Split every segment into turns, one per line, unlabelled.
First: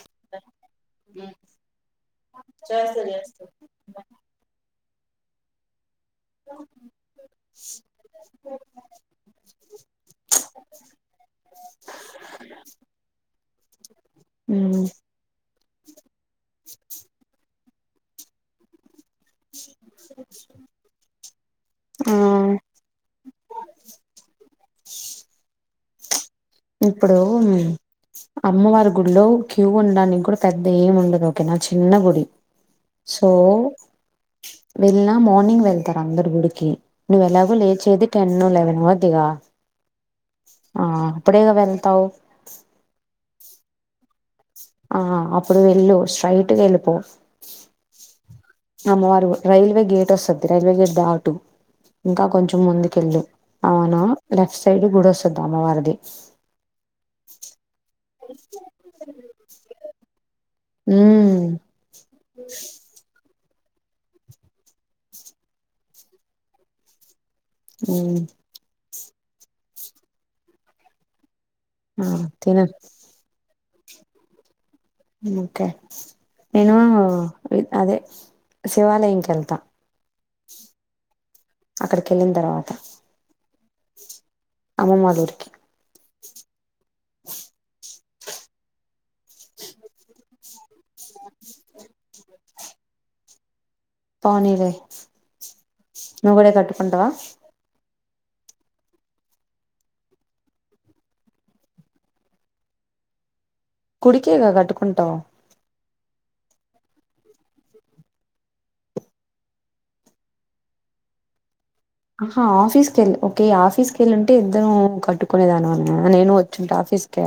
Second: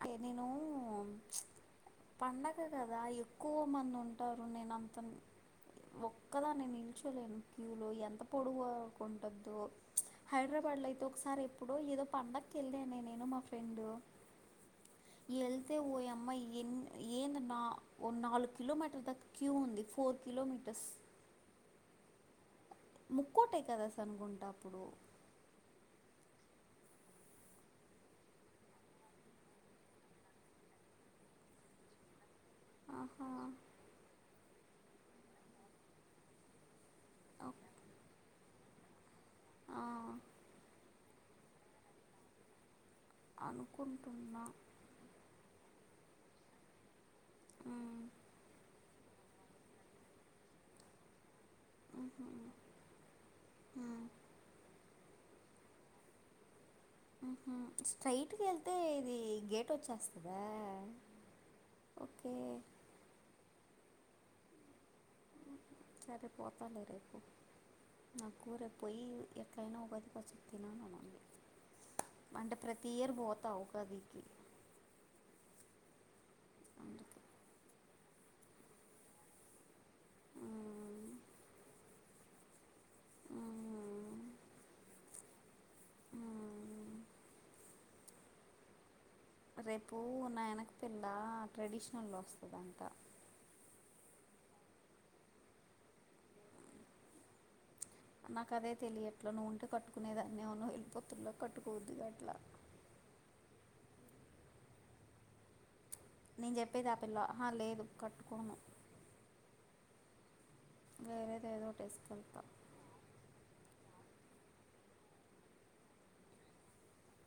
అది నేను పండగ కదా
చేస్తా చేస్తా
ఎక్కువ మంది ఉంటారు నేను అంత ఒక్కదాన్ని నిల్చోలేను క్యూలు ఎంత పొడుగు ఉంటదో హైదరాబాద్ లో అయితే ఒకసారి ఎప్పుడో ఏదో పండకు ఎల్లానే నేను మా ఫ్రెండ్ వెళ్తే ఓ యమ్మ ఎన్ ఏంది నా ఓ నాలుగు కిలో మీటర్ల దాక క్యూ ఉంది ఫోర్ కిలోమీటర్స్
ఆ
ముక్కోటి ఏకాదశి అనుకుంటా అప్పుడు
ఎప్పుడో ఉన్నాయ్ అమ్మవారి గుడిలో క్యూ ఉండడానికి కూడా పెద్దగా ఏమి ఉండదు ఓకే నా చిన్న గుడి సో
ఆహా
వెళ్లిన మార్నింగ్ వెళ్తారు అందరు గుడికి నువ్వు ఎలాగో
ఓ-
లేచేది టెన్ లెవెన్ అవ్వుది గా
ఆ
ఆ అప్పుడేగా వెళ్తావు
అనుకుంటుం
ఆ అప్పుడు వెళ్ళు స్ట్రైట్గా వెళ్ళిపో
ఉమ్,
అమ్మ వారు రైల్వే గేట్ వస్తది రైల్వే గేట్ దాటు ఇంకా
ఉహు,
కొంచెం ముందుకెళ్ళు
ఉమ్.
అవునా లెఫ్ట్ సైడ్ గుడో చుద్ది అమ్మవారిది
ఉమ్ హు స్ట్రైట్ గా వెళ్తే ఇది గేట్ వచ్చేస్తదా
ఉమ్
ఓకే సరే పోతలే రేపు
ఉమ్
నాకు రేపు పోయి ఎట్లైనా ఉగాది పచ్చడి తినాలని ఉంది
ఆ
అంటే
తిను
ప్రతి ఇయర్ పోతావ్ పదికి
ఇంకా నేను
అందుకే.
అదే శివాలయంకెళ్తా
హ్మ్.
అక్కడికి వెళ్ళిన తర్వాత
హ్మ్.
అమ్మమ్మ వాళ్ళ ఊరికి
ఊ మ్
ఇ
రేపు నా ఎనక పిల్ల ట్రెడిషనల్లో వస్తదంటా
రానిలే నువ్ కూడా కట్టుకుంటావా
నాకదే తెలియట్లా నువ్వు ఉంటే కట్టుకునేదనేమో నువ్ వెళ్లిపొతున్నావ్ కట్టుకోబుద్ధి కావట్ల [unintelligible] [unintelligible]
గుడికేగా కట్టుకుంటావు
నేను చెప్పేది ఆ పిల్ల హా లేదు కట్టుకోను వేరేదేదోట్
అహా ఆఫీస్ కెల్లి ఓకే ఆఫీస్క్ ఎళ్లుంటే ఇద్దరం కట్టుకునేదానివేమోనే, నేను ఒచ్చుంటె ఆఫీస్ కే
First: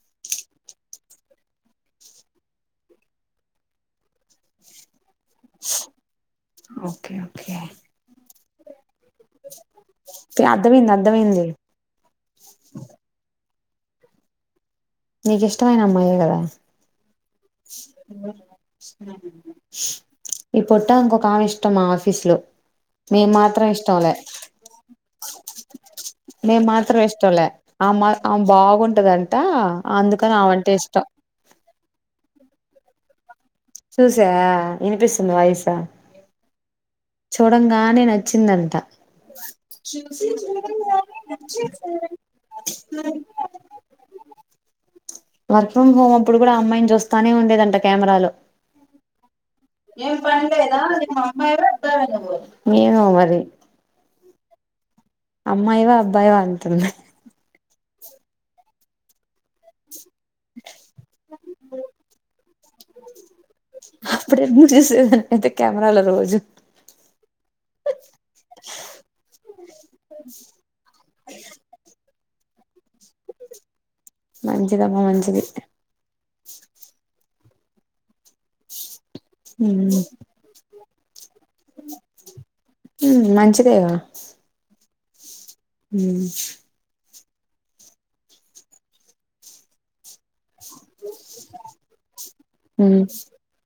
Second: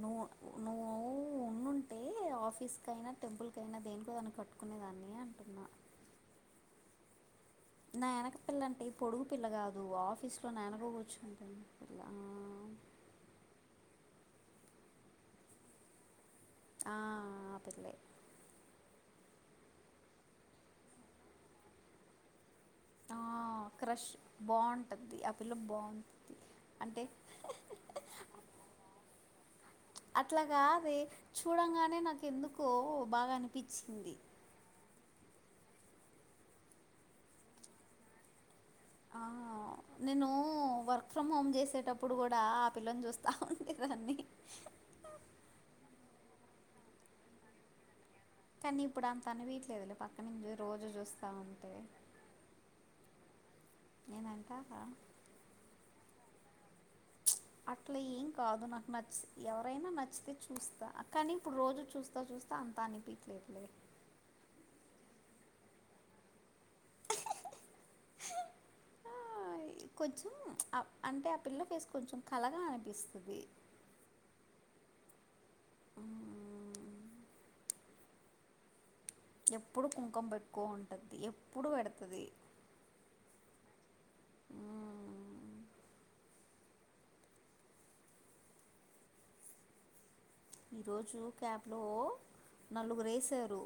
నువ్ నువ్వు ఉండుంటే ఆఫీస్ కైనా టెంపుల్ కైనా దేనికోదానికి క్కట్టుకునేదాన్ని
ఓకే ఓకే
నా ఎనకపిల్లంటే ఈ పొడుగు పిల్ల గాదు, ఆఫీస్ లో నా ఎనక
అర్థమైంది అర్థమైంది
కూర్చుంటాందే పిల్ల ఆ
నీకిష్టమైన అమ్మాయే గదా
ఆ ఆ పిల్లే
[unintelligible] ఈ పొట్టమెకొకామే ఇష్టం మా ఆఫీస్ లో
ఆ
మేము మాత్రం
క్రష్
ఇష్టంలే
బావుంట్టద్ది, ఆ పిల్ల బావున్ అంటే
ఆమ ఆమె బాగుంటదంటా, అందుకని
అట్లా
ఆమంటే
కాదే
ఇష్టం.
చూడంగానే నాకు ఎందుకో బాగ అనిప్
చూసావా? ఇనిపిస్తుంద వాయిస్స్ చూడంగానే నచ్చిందంట
ఆ నేనూ వర్క్ ఫ్రమ్ హోమ్ జేసేటప్పుడు గూడా ఆ పిల్లన్ చూస్తా ఉండేదాన్ని అవు
వర్క్ ఫ్రమ్ హోమ్ అప్పుడు గూడ అమ్మాయిని చూస్తానే ఉండేదంట కేమెరాలు
కనీ ఇప్పుడంతన్
ఏమో
ఉంటే
మరి
నేనంటా హా
అమ్మాయివ అబ్బాయివ అంటుంది
అట్ల ఏం కాదు నాకు నచ్చి ఎవరైనా నచ్చితే చూస్తా కనీ ఇప్పుడు రోజు చూస్తా చూస్తా అంత అనిపిట్లేదులే.
అప్పుడు ఎందుకు చూసేదాన్ని అయితే కెమెరాల రోజు
ఆ కొంచెం ఆ అంటే ఆ పిల్ల ఫేస్ కొంచెం కలగా అనిపిస్తది
మంచిదమ్మ మంచిది
ఎప్పుడు కుంకం బేట్టుకోన్ ఉంటది, ఎప్పుడు పెడతది.
తేనా హ్మ్
ఈ రోజు క్యాబ్ లో నలుగురేసారు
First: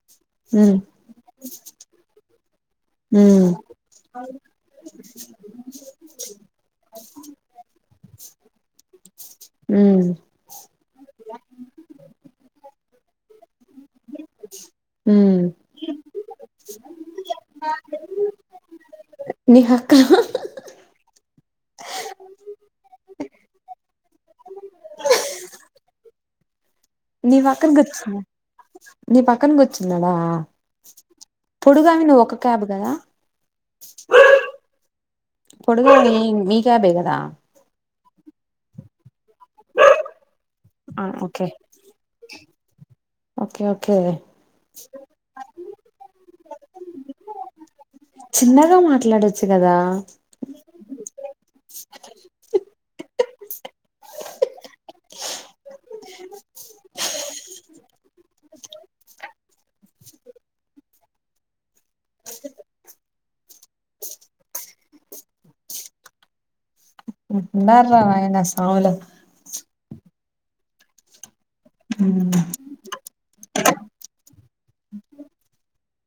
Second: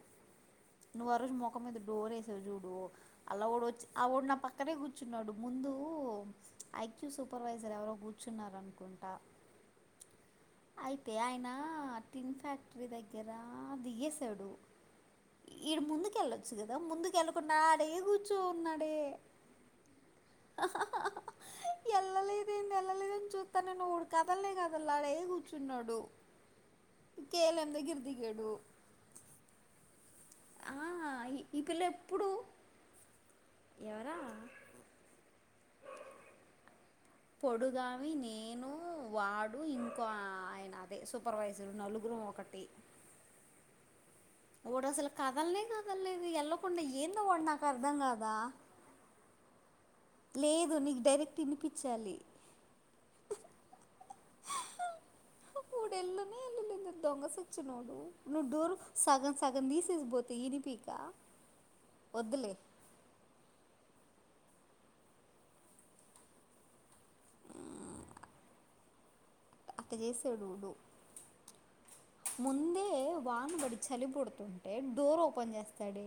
నువ్వారోజు మోఖం మీద డోరేసావ్ జూడూ అలా ఓడు వచ్చి ఆ వోడు నా పక్కనే గుర్ర్చున్నాడు, ముందూ ఐ క్యూ సూపర్వైజర్ ఎవరో గూర్చ్ ర్చున్నరన్కుంటా అయితే ఆయన ఆ టిన్ ఫ్యాక్టరీ దగ్గర దిగేసాడు ఈడు ముందుకెళ్ళొచ్చు గదా, ముందుకెళ్ళకుండా ఆడే కూర్చో ఉన్నాడే.
నీ పక్కన
ఎల్లలేదెంది ఎల్లలేదెంది చూత్తాన నువుడ్త్ కదల్నే కదల్లాడే కూర్చున్నాడు
నీ
కేఎల్ఎం
పక్కన
దగ్గర
గుచ్చ్,
దిగాడు
నీ పక్కన గుర్చున్నాడా?
ఆ ఈ ఈ పిల్ల
పొడుగామే నువ్
ఎప్పుడు
ఒక క్యాబ్ గదా
ఎవరా
పొడుగామే నీ క్యాబే గద్
పొడుగాం వాడు ఇంకో ఆయన అదే
ఆ ఓకే
సూపర్వైజరు నలుగురుమ్ ఒకటి
ఓకే ఓకే
వాడసలు కదల్నే కదల్లేదు ఎళ్లకుండ ఏందో వాడు నాకర్ధం గాదా
ట్లాడొచ్చు గదా
లేదు నీకు డైరెక్ట్ తినిపించాలి [unintelligible] దొంగసచ్చినోడు నువ్వు డోరు సగంసగం తీసేసి పోతే ఇనిపియ్యక వద్దులే
ఉన్నారా అయనా సావలే
వెసెడుడు ముందే వాన్ బడి చలి పుడుతుంటే డోర్ ఓపెన్ చేస్తాడు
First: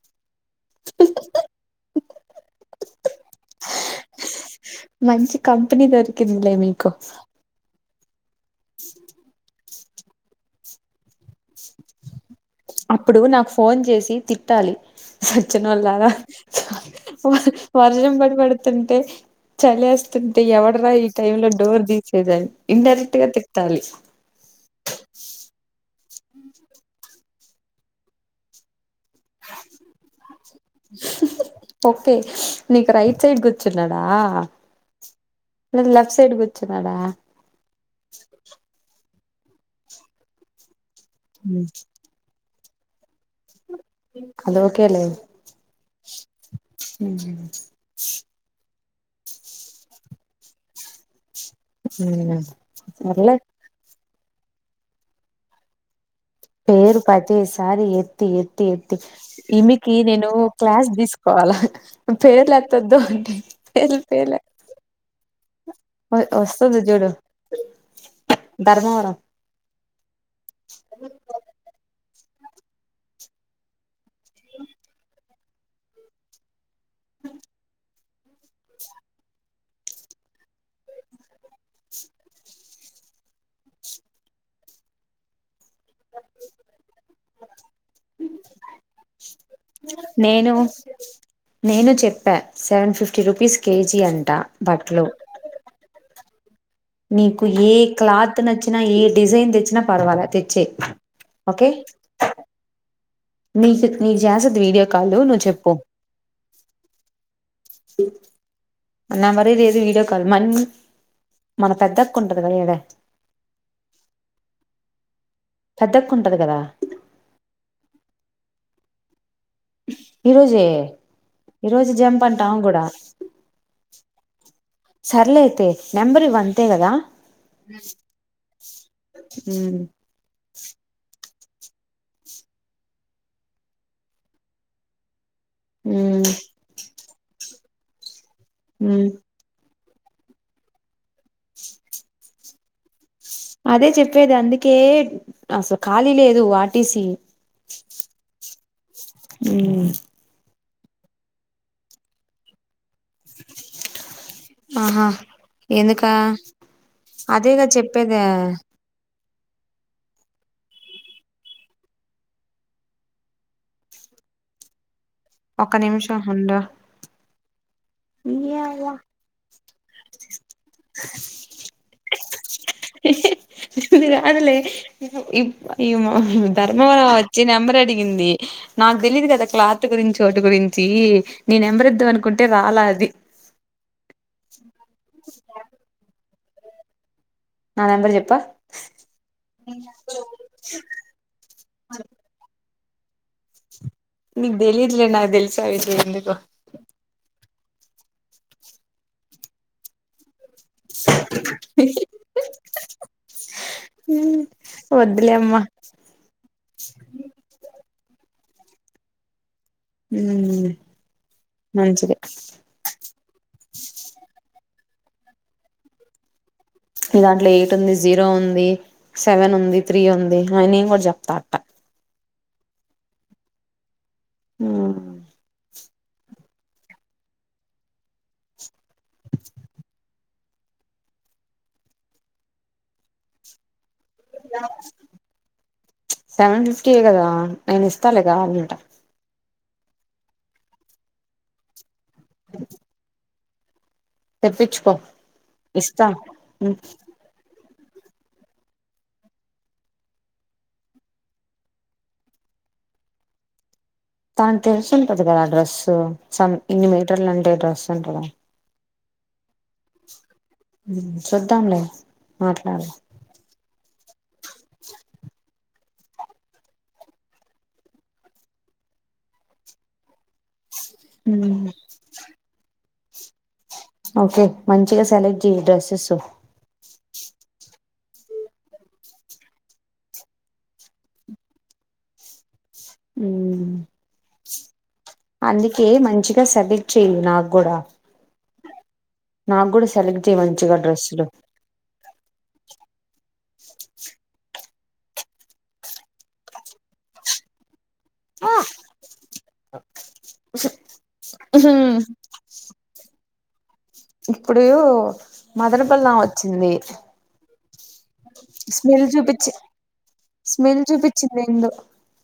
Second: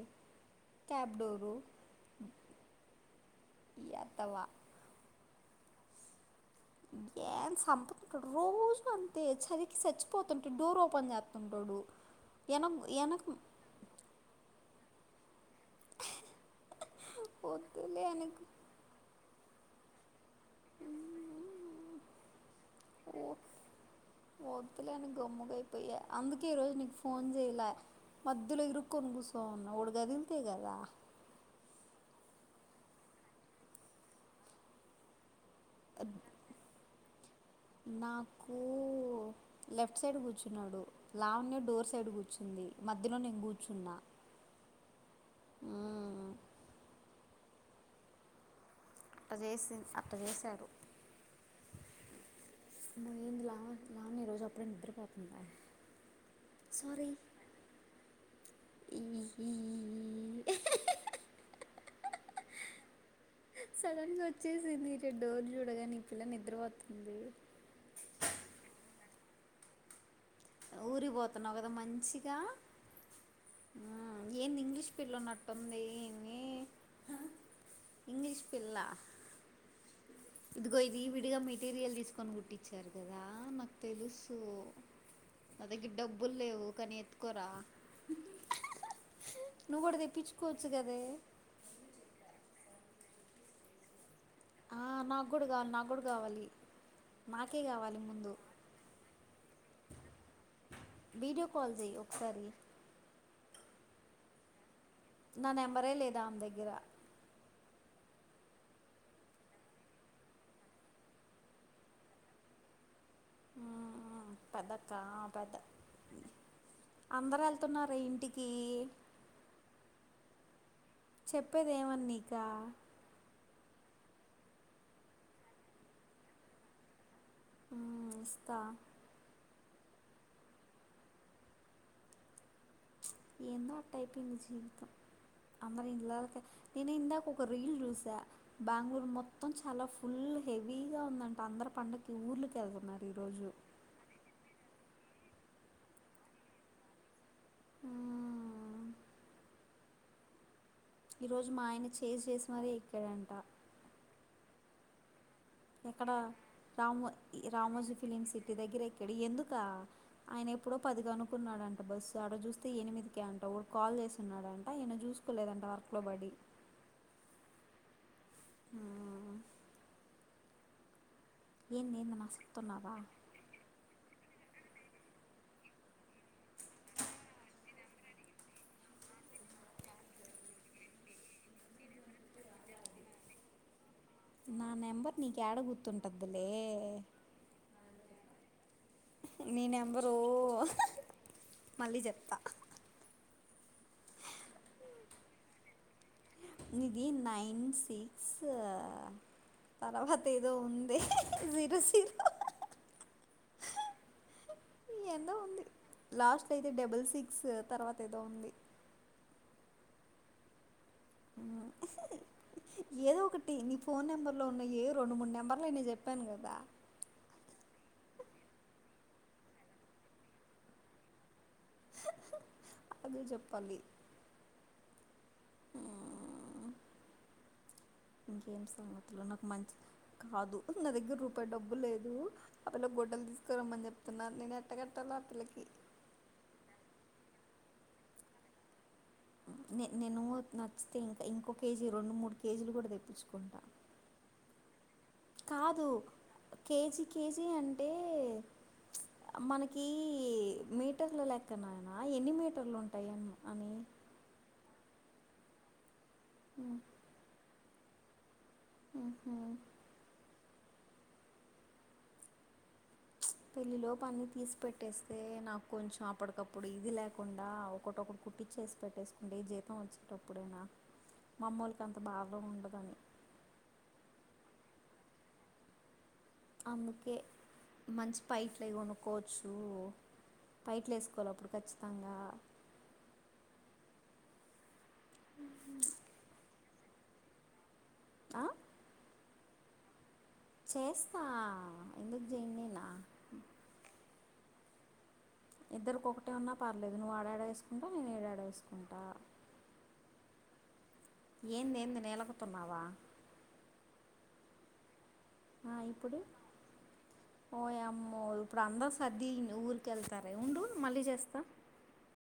క్యాబ్డోరు ఎదవా
మంచి కంపెనీ దొరికిందిలే మీకు
ఏం సంపుతుంటాడు రోజు అంతే చలీకి చచ్చిపోతుంటే డోర్ ఓపెన్ చేస్తుంటాడు వెనక్
అప్పుడు
వెనక్
నాకు ఫోన్ చేసి తిట్టాలి చ్చినళ్ళార
వద్దులే
వర్షం
అని
పడి పడుతుంటే చలిస్ స్తుంటే ఎవడరా ఈ టైమ్ లో డోర్ తీసేదనీ ఇండైరెక్ట్ గా తిటాలి
వద్దులేని గమ్ముగైపోయా అందుకే ఈ రోజు నీకు ఫోన్ లా మధ్యలో ఇరుకోను కూసున్నా వాడు గదిలితే కదా
ఓకే నీకు రైట్ సైడ్ కూర్చున్నాడా న లెఫ్ట్ సైడ్కి కూర్చున్నాడా
నాకు లెఫ్ట్ సైడ్ కూర్చున్నాడు లావణ్య డోర్ సైడ్ కూర్చుంది మధ్యలో నేను కూర్చు
అది ఒకేలే
మ్మ్. అట్ట చేసి అట్ట చేశారు
సర్లే
నన్న ఈరోజు అప్పుడే నిద్రపోతున్న
పేరు ప్రతిసారి ఎ ఎత్తి ఎత్తి ఎత్తి
ఈ
ఈమెకి నేను క్లాస్ తీసుకోవాలా పేర్లు ఎత్తొదు పోనీ పోన్లే
నీ డోరులు వేయనీయట్ల
వస్తుంది చూడు
నిద్రపోతుంది
ధర్మవరం
ఊరికుపోతున్నావు కదా మంచిగా హా ఏంది ఇంగ్లీష్ పిలునట్టుంది
అ
ఇంగ్లీష్ పిల్ల ఇదిగో ఇది విడిగా మెటీరియల్ తీసుకొని కుట్టి చ్చారు కదా నాకు తెలుసు నా దగ్గర డబ్బులు లేవు కానీ ఓకెరా నువ్వు కూడా
నేను
తెప్పించుకోవచ్చు కదే
నేను చెప్పా సెవెన్ ఫిఫ్టీ రూపీస్ కేజీ అన్ని
ఆ నాకు కూడా కావాలి నాకు కూడా కావాలి
నీకు
నాకే
ఏ
కావాలి ముందు
క్లాత్ నచ్చినా ఏ డిజైన్ తెచ్చినా పర్వాల తెచ్చే
వీడియో కాల్ చేయీ ఒకసారి
నే జసద వీడియో కాల్ నువ్వు
నా నెంబరే లేదు ఆమె దగ్గర
సే న్నె మరీది ఏదు వీడియో కాల్ మనీ మన పెద్ద అక్క ఉంది కదా అడ్డా
హా ఆ పెద్దక్క పెద్ద
పెద్దక్క ఉంటది కదా
అందరు వెళ్తున్నారె ఇంటికి
ఈరోజే
చెప్పేది
ఈరోజు
ఏమని
జంప్
నీకా
అంటా ఆమె కూడా సర్లే అయితే నంబర్ ఇవ్వు అంతే కదా
ఇస్తా
హ్మ్
ఏందో అట్టా అయిపొయింది జీవితం అందరు ఇండ్లకు నేను ఇందాక ఒక్క రీల్ చూసా బెంగళూరు
మ్మ్
మొత్తం చాలా ఫే ఫుల్ హెవీగా ఉందంట అందరు పండకి ఊర్లుకెళ్తున్నారు
అదే చెప్పేది అందుకే అస ఖాళీ లేదు వాటిసి
ఉమ్
ఉమ్
ఈ రోజు మా ఆయన చెస్ చేసి మరి ఎక్కడంట
ఆహా
ఎక్కడ
ఎందుకా
రామో ఈ
అదేగా
రామోజీ
చెప్పేది
ఫిలిం సిటీ దగ్గరేకడు ఎందుకా అయనెప్పుడో పదిగనుకున్నడాంట బస్సు ఆడ చూస్తే ఎనిమిదికె అంట ఒడు కాల్ చేస్తున్నాడంట ఇన చుస్
ఒక్క నిమిషం ఉండు నియ్యవ్వ
ఏందే ఏమన్నసుతన్నావా
[unintelligible] ఈ ఏమో ధర్మవర వచ్చి నెంబర్ అడిగింది నా నక్ దెలిదు గదా క్లాత్ గురించి ఒటి గురించి గీ నెంబర్ ఇద్దాం అనుకుంటే రాలే అది
స [inaudible] నా నెంబర్ నీకు ఏడ గుర్తుంటదిలే
నా నెంబర్ జెప్ప
నీ నెంబరు మళ్ళీ చెప్తా
నీకు తెలియదులే నాకు తెలుసు ఆ విషయం ఎందుకో
నిది నైన్ సిక్స్ తరవాత ఎన్
[unintelligible] వద్దులే
ఏందో
అమ్మా
ఉంది లాస్ట్ అయితే డబుల్ సిక్స్ తరవాత ఏదో ఉంది
ఏ
ఏదో ఒకటి నీ ఫోన్ నెంబర్ లో ఉన్న ఏ రెండు మూడు నంబర్లైన చెప్పాను కదా
ఇగ అట్ల ఎయిట్ ఉంది జీరో ఉంది సెవెన్ ఉంది త్రీ ఉంది అ నేన్ కూడా చెప్తా అట్ట
అదే చెప్పాలి
ఉమ్
హ్మ్. ఇంకేం సంగతులు నాకు మంచి కాదు నా దగ్గర రూపాయి డబ్బు లేదు ఆ పిల్లక్ హోటల్ తీస్కారమ్మని చెప్
సెవెన్ ఫిఫ్టీ ఏ గద నేనీస్తాలే కావాలంటే
నే నేను నచ్చితే ఇంకా ఇంకో కేజీ రెండు మూడు కేజీలు కూడా తెప్పించుకుంటా
ఏప్పిచ్చుకో
కాదు కేజీ కేజీ అంటే ఆ మనకి మీటర్ల లెక్కన ఎన్ని మీటర్లు ఉంటాయి అని
డ్రెస్సింటది కదా ఆ డ్రెస్ సం
ఉమ్,
ఇన్ని మీటర్లు అంటే డ్రెస్ ఉంటదా
ఉహు
చూద్దాంలే మాట్లాడు
పెళ్లిలో పని తీసి పెట్టేస్తే నక్ కొంచెం అప్పటికప్పుడు ఇది లేకుండా ఒకటొకటి కుట్టిచ్చేసి పెట్టేసుకుంటే జీతం వచ్చి టప్పుడైనా మా అమ్మోళ్ళకి అంత బాదుండదన్
ఓకే మంచిగా సెలెక్ట్ చెయ్ డ్రెస్సెస్
అందుకే మంచి పైట్లయి కొనుక్కోవచ్చు పైట్లు ఏసుకో లోపల ఖచ్చితంగా
ఉమ్ అందుకే మంచిగా సెలెక్ట్ చేయీ నగ్గూడ
ఆ
నాక్ కూడా సెలెక్ట్ చేయి మంచిగా డ్రెస్సులు
ఎందుక్జేనేనా ఇద్దరికొకటె ఉన్నా పర్లేదు నువ్వు ఆడాడ ఏసుకుంటా నేను ఇడాడ ఏసుకుంటా ఎంద్ ఏంది నేలగుతున్నావా
ఇప్పుడు మదనపల్లం వచ్చింది
ఓయమ్మో ఇప్పుడు అందరు
స్మెల్
సర్ది
చూపించి
ఊరిక వెళ్తారా ఉండు
స్మెల్
మళ్ళీ
చూపించింది
చేస్తా
ఏందో